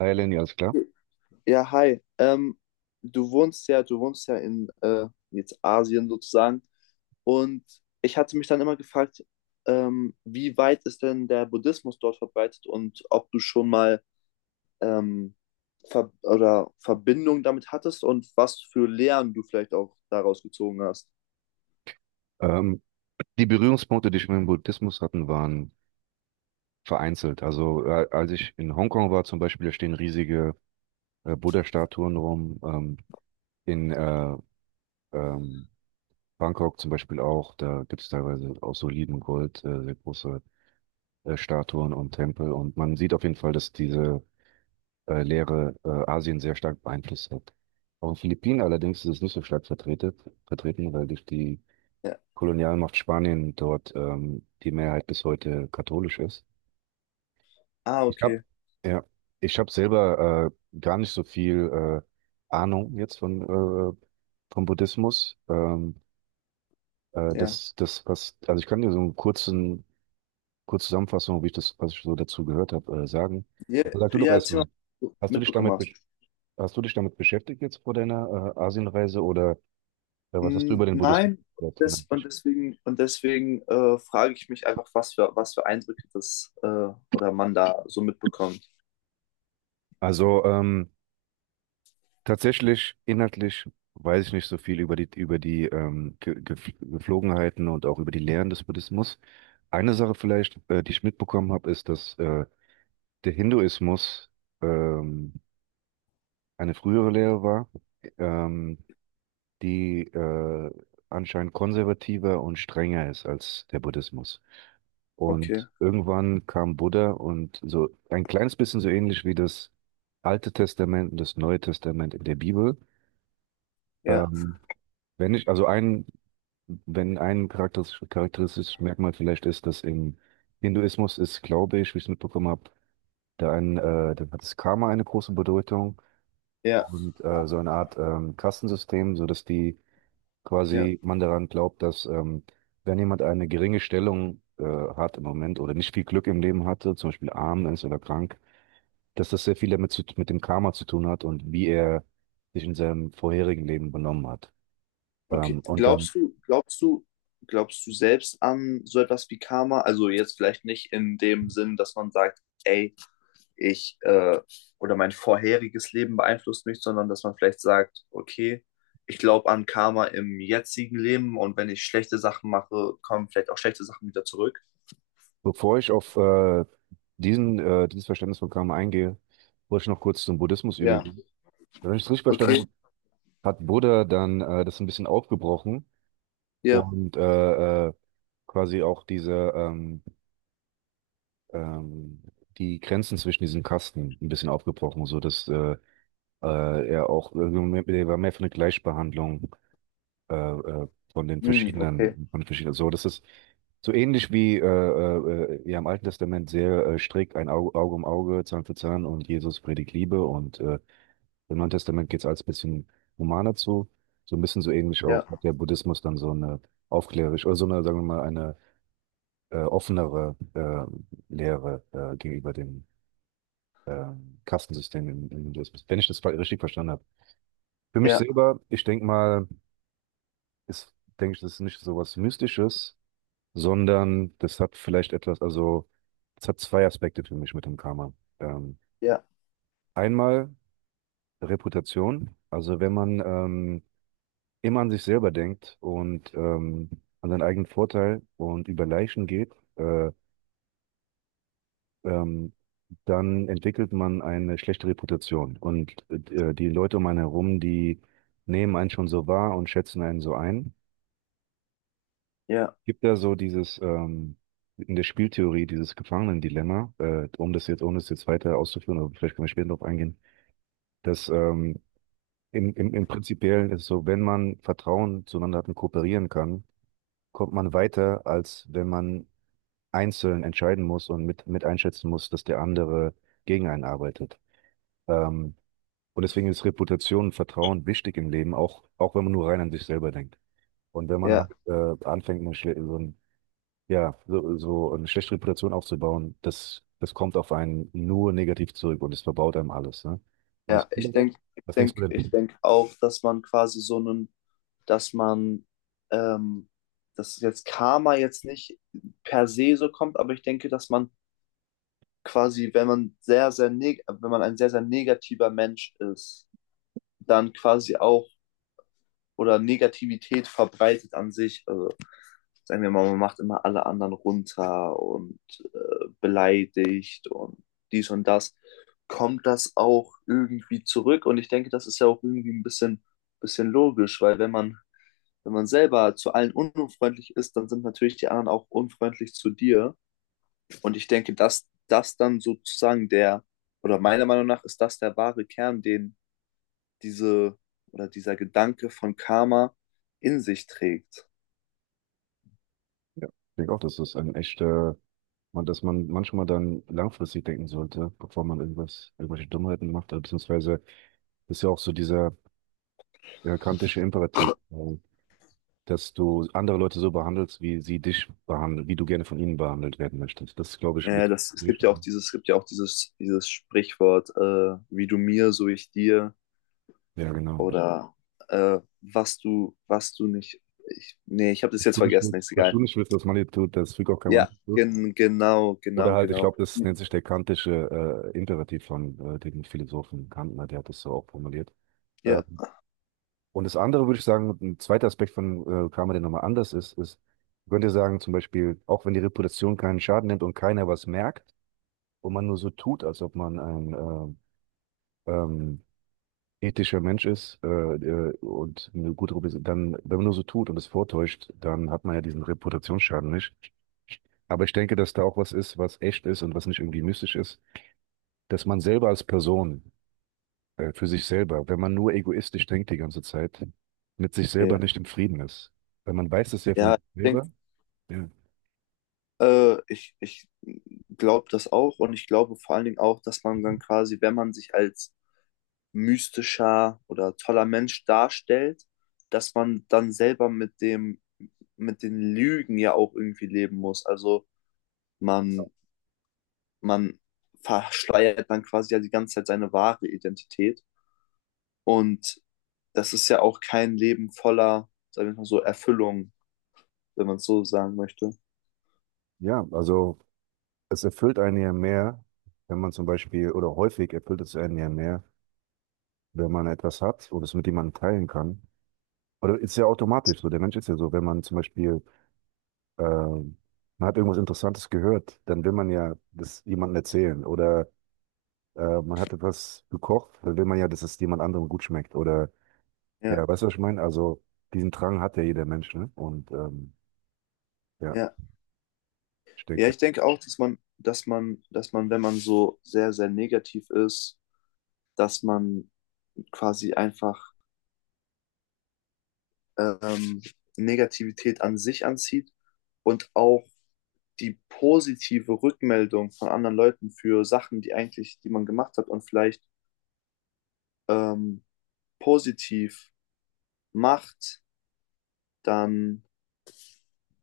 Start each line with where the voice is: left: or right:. right: Hi Lenny, alles klar.
left: Ja, hi. Du wohnst ja in jetzt Asien sozusagen. Und ich hatte mich dann immer gefragt, wie weit ist denn der Buddhismus dort verbreitet und ob du schon mal ähm, Ver oder Verbindung damit hattest und was für Lehren du vielleicht auch daraus gezogen hast.
right: Ähm, Die Berührungspunkte, die ich mit dem Buddhismus hatten, waren vereinzelt. Also als ich in Hongkong war zum Beispiel, da stehen riesige Buddha-Statuen rum. In ähm, Bangkok zum Beispiel auch, da gibt es teilweise aus solidem Gold sehr große Statuen und Tempel. Und man sieht auf jeden Fall, dass diese Lehre Asien sehr stark beeinflusst hat. Auf den Philippinen allerdings ist es nicht so stark vertreten, weil durch die
left: Ja.
right: Kolonialmacht Spanien dort die Mehrheit bis heute katholisch ist.
left: Ah,
right: Ich
left: okay.
right: habe ja, ich habe selber gar nicht so viel Ahnung jetzt von äh, vom Buddhismus.
left: Ja.
right: Das das was Also ich kann dir so einen kurzen kurze Zusammenfassung, wie ich das was ich so dazu gehört habe, sagen.
left: Ja,
right: Aber sag du doch
left: ja, erzähl mal,
right: erstmal,
left: was du
right: hast du dich
left: mitbekommen
right: damit
left: hast.
right: besch- hast du dich damit beschäftigt jetzt vor deiner Asienreise oder was hast du
left: Mm,
right: über den Buddhismus
left: nein,
right: gehört?
left: deswegen frage ich mich einfach, was für Eindrücke das oder man da so mitbekommt.
right: Also tatsächlich, inhaltlich weiß ich nicht so viel über die Geflogenheiten und auch über die Lehren des Buddhismus. Eine Sache vielleicht, die ich mitbekommen habe, ist, dass der Hinduismus ähm, eine frühere Lehre war, ähm, die anscheinend konservativer und strenger ist als der Buddhismus.
left: Okay,
right: Und irgendwann kam Buddha und so ein kleines bisschen so ähnlich wie das Alte Testament und das Neue Testament in der Bibel.
left: ja,
right: Ähm, Wenn ich, also ein, Wenn ein charakteristisches Merkmal vielleicht ist, dass im Hinduismus ist, glaube ich, wie ich es mitbekommen habe, da hat das Karma eine große Bedeutung
left: ja,
right: und so eine Art Kastensystem, so dass die
left: ja,
right: quasi man daran glaubt, dass wenn jemand eine geringe Stellung hat im Moment oder nicht viel Glück im Leben hatte, zum Beispiel arm ist oder krank, dass das sehr viel damit mit dem Karma zu tun hat und wie er sich in seinem vorherigen Leben benommen hat.
left: okay.
right: Und dann
left: Glaubst du selbst an so etwas wie Karma? Also jetzt vielleicht nicht in dem Sinn, dass man sagt, ey, ich oder mein vorheriges Leben beeinflusst mich, sondern dass man vielleicht sagt, okay, ich glaube an Karma im jetzigen Leben, und wenn ich schlechte Sachen mache, kommen vielleicht auch schlechte Sachen wieder zurück.
right: Bevor ich auf dieses Verständnis von Karma eingehe, wollte ich noch kurz zum Buddhismus
left: Ja.
right: übergehen. Wenn ich es richtig verstanden
left: Okay, weißt
right: habe, hat Buddha dann das ein bisschen aufgebrochen
left: ja.
right: und quasi auch ähm, die Grenzen zwischen diesen Kasten ein bisschen aufgebrochen, so dass er auch irgendwie, er war mehr für eine Gleichbehandlung von den
left: Hm, okay.
right: verschiedenen. So, das ist so ähnlich wie ja, im Alten Testament sehr strikt ein Auge, Auge um Auge, Zahn für Zahn, und Jesus predigt Liebe, und im Neuen Testament geht es alles ein bisschen humaner zu. So ein bisschen so ähnlich auch
left: Ja,
right: hat der Buddhismus dann so eine aufklärerisch oder so eine, sagen wir mal, eine offenere Lehre gegenüber dem äh, Kastensystem im, im Hinduismus, wenn ich das richtig verstanden habe. Für mich
left: ja,
right: selber, ich denke mal, ist, denke ich, das ist nicht so was Mystisches, sondern das hat vielleicht etwas, also es hat zwei Aspekte für mich mit dem Karma. Ähm,
left: ja,
right: Einmal Reputation, also wenn man immer an sich selber denkt und an seinen eigenen Vorteil und über Leichen geht, ähm, dann entwickelt man eine schlechte Reputation, und die Leute um einen herum, die nehmen einen schon so wahr und schätzen einen so ein.
left: ja,
right: Gibt ja so dieses in der Spieltheorie dieses Gefangenendilemma, um das jetzt, ohne es jetzt weiter auszuführen, aber vielleicht können wir später darauf eingehen, dass im, im, im Prinzipiellen ist es so, wenn man Vertrauen zueinander hat und kooperieren kann, kommt man weiter, als wenn man einzeln entscheiden muss und mit einschätzen muss, dass der andere gegen einen arbeitet. Ähm, und deswegen ist Reputation und Vertrauen wichtig im Leben, auch, auch wenn man nur rein an sich selber denkt. Und wenn man
left: ja,
right: halt anfängt, eine, schle- so ein ja, so, so eine schlechte Reputation aufzubauen, das, das kommt auf einen nur negativ zurück und es verbaut einem alles. Ne? Und das
left: ja. Ich
right: andere,
left: denke, ich
right: was denkst du
left: denk, ich
right: denn?
left: denk auch, dass man quasi so einen, dass man, ähm, dass jetzt Karma jetzt nicht per se so kommt, aber ich denke, dass man quasi, wenn man sehr, sehr neg wenn man ein sehr, sehr negativer Mensch ist, dann quasi auch oder Negativität verbreitet an sich. Also sagen wir mal, man macht immer alle anderen runter und beleidigt und dies und das, kommt das auch irgendwie zurück. Und ich denke, das ist ja auch irgendwie ein bisschen logisch, weil wenn man selber zu allen unfreundlich ist, dann sind natürlich die anderen auch unfreundlich zu dir. Und ich denke, dass das dann sozusagen der, oder meiner Meinung nach ist das der wahre Kern, den diese oder dieser Gedanke von Karma in sich trägt.
right: Ja, ich denke auch, das ist ein echter, man, dass man manchmal dann langfristig denken sollte, bevor man irgendwas, irgendwelche Dummheiten macht, oder beziehungsweise ist ja auch so dieser ja, kantische Imperativ, dass du andere Leute so behandelst, wie sie dich behandeln, wie du gerne von ihnen behandelt werden möchtest. Das ist, glaube ich,
left: Ja, ja,
right: mit.
left: das, es gibt ja auch dieses Sprichwort, wie du mir, so ich dir,
right: Ja, genau.
left: oder genau. Was du nicht. Ich, nee, ich habe das
right: Was
left: jetzt
right: du nicht
left: vergessen,
right: willst,
left: ist
right: was du
left: egal.
right: nicht willst, was man dir tut, das fügt auch keinem
left: Ja,
right: an.
left: genau,
right: Oder
left: genau,
right: halt, ich
left: genau.
right: glaube, das nennt sich der kantische Imperativ von dem Philosophen Kantner, der hat das so auch formuliert.
left: Ja,
right: Ähm, und das andere würde ich sagen, ein zweiter Aspekt von Karma, der nochmal anders ist, ist, man könnte sagen, zum Beispiel, auch wenn die Reputation keinen Schaden nimmt und keiner was merkt und man nur so tut, als ob man ein äh, ähm, ethischer Mensch ist und eine gute Reputation, dann, wenn man nur so tut und es vortäuscht, dann hat man ja diesen Reputationsschaden nicht. Aber ich denke, dass da auch was ist, was echt ist und was nicht irgendwie mystisch ist. Dass man selber als Person, für sich selber, wenn man nur egoistisch denkt die ganze Zeit, mit sich selber nicht
left: ja,
right: im Frieden ist. Weil man weiß es ja von
left: ja, ich
right: sich
left: denke,
right: selber. Ja,
left: ich glaube das auch, und ich glaube vor allen Dingen auch, dass man dann quasi, wenn man sich als mystischer oder toller Mensch darstellt, dass man dann selber mit dem mit den Lügen ja auch irgendwie leben muss. Also man, man verschleiert dann quasi ja die ganze Zeit seine wahre Identität. Und das ist ja auch kein Leben voller, sagen wir mal so, Erfüllung, wenn man es so sagen möchte.
right: ja, also es erfüllt einen ja mehr, wenn man zum Beispiel, oder häufig erfüllt es einen ja mehr, wenn man etwas hat und es mit jemandem teilen kann. Oder ist ja automatisch so. Der Mensch ist ja so, wenn man zum Beispiel, man hat irgendwas Interessantes gehört, dann will man ja das jemandem erzählen. Oder man hat etwas gekocht, dann will man ja, dass es jemand anderem gut schmeckt. Oder
left: Ja,
right: ja, weißt du, was ich meine? Also, diesen Drang hat ja jeder Mensch, ne? Und ja,
left: ja.
right: ich
left: Ja,
right: denke.
left: ich denke auch, dass man, wenn man so sehr, sehr negativ ist, dass man quasi einfach ähm, Negativität an sich anzieht und auch die positive Rückmeldung von anderen Leuten für Sachen, die eigentlich, die man gemacht hat und vielleicht ähm, positiv macht, dann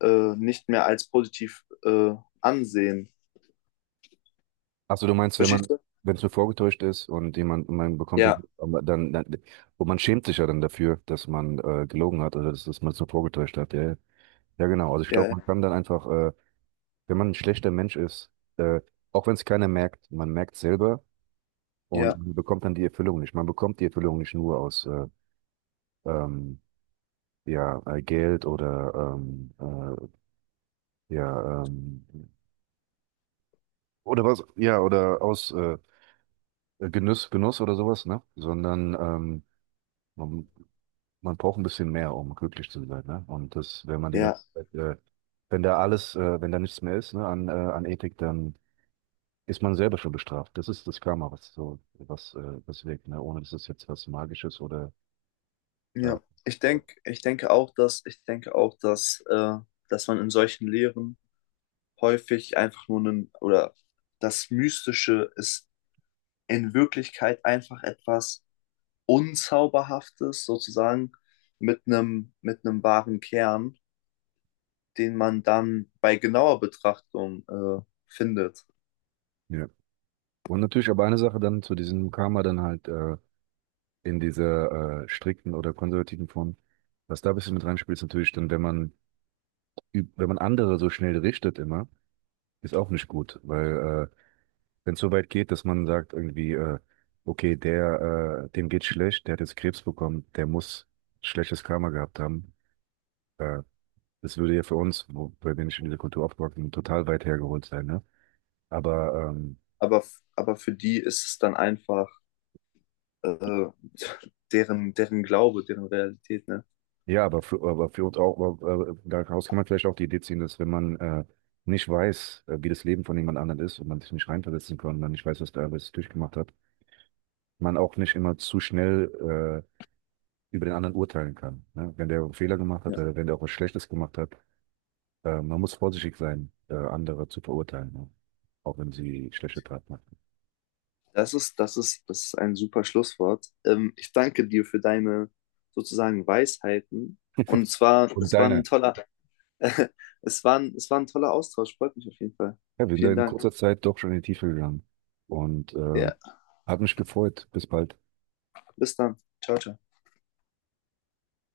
left: nicht mehr als positiv ansehen.
right: Achso, du meinst, wenn man,
left: Verstehst du?
right: wenn es nur vorgetäuscht ist und jemand, man bekommt dann,
left: Ja,
right: aber dann, dann, und man schämt sich ja dann dafür, dass man gelogen hat oder dass, dass man es nur vorgetäuscht hat. Ja, ja, ja, genau. Also ich glaube, man
left: ja,
right: kann dann einfach, wenn man ein schlechter Mensch ist, äh, auch wenn es keiner merkt, man merkt selber und
left: ja,
right: man bekommt dann die Erfüllung nicht. Man bekommt die Erfüllung nicht nur aus ähm, ja, Geld oder äh, ja, ähm, oder aus Genuss, Genuss oder sowas, ne? Sondern man, man braucht ein bisschen mehr, um glücklich zu sein, ne? Und das, wenn man die ganze
left: ja,
right: Zeit, wenn da alles, wenn da nichts mehr ist, ne, an, an Ethik, dann ist man selber schon bestraft. Das ist das Karma, was so, was, was wirkt, ne? Ohne dass es jetzt was Magisches oder äh,
left: ja. Ich
right: äh,
left: denke, ich denke auch, dass, ich denke auch, dass, dass man in solchen Lehren häufig einfach nur einen, oder das Mystische ist in Wirklichkeit einfach etwas Unzauberhaftes sozusagen mit einem wahren Kern, den man dann bei genauer Betrachtung findet.
right: ja. Und natürlich aber eine Sache dann zu diesem Karma dann halt in dieser strikten oder konservativen Form, was da ein bisschen mit reinspielt, ist natürlich dann, wenn man wenn man andere so schnell richtet immer, ist auch nicht gut, weil wenn es so weit geht, dass man sagt irgendwie, okay, der, dem geht's schlecht, der hat jetzt Krebs bekommen, der muss schlechtes Karma gehabt haben. Äh, Das würde ja für uns, wo, bei denen ich in dieser Kultur aufgewachsen bin, total weit hergeholt sein, ne? Aber
left: Aber, aber für die ist es dann einfach äh, deren, deren Glaube, deren Realität, ne?
right: ja, aber für uns auch, aber, daraus kann man vielleicht auch die Idee ziehen, dass wenn man nicht weiß, wie das Leben von jemand anderem ist und man sich nicht reinversetzen kann, und man nicht weiß, was der alles durchgemacht hat, man auch nicht immer zu schnell über den anderen urteilen kann. Ne? Wenn der einen Fehler gemacht
left: Ja.
right: hat oder wenn der auch was Schlechtes gemacht hat, man muss vorsichtig sein, andere zu verurteilen, ne? Auch wenn sie schlechte Taten machen.
left: Das ist ein super Schlusswort. Ich danke dir für deine sozusagen Weisheiten. Und zwar,
right: Und
left: es war ein
right: deine,
left: toller, es war ein toller Austausch. Freut mich auf jeden Fall.
right: ja, wir sind da
left: Vielen
right: in
left: Dank.
right: kurzer Zeit doch schon in die Tiefe gegangen und
left: Ja,
right: hat mich gefreut. Bis bald.
left: bis dann. Ciao, ciao.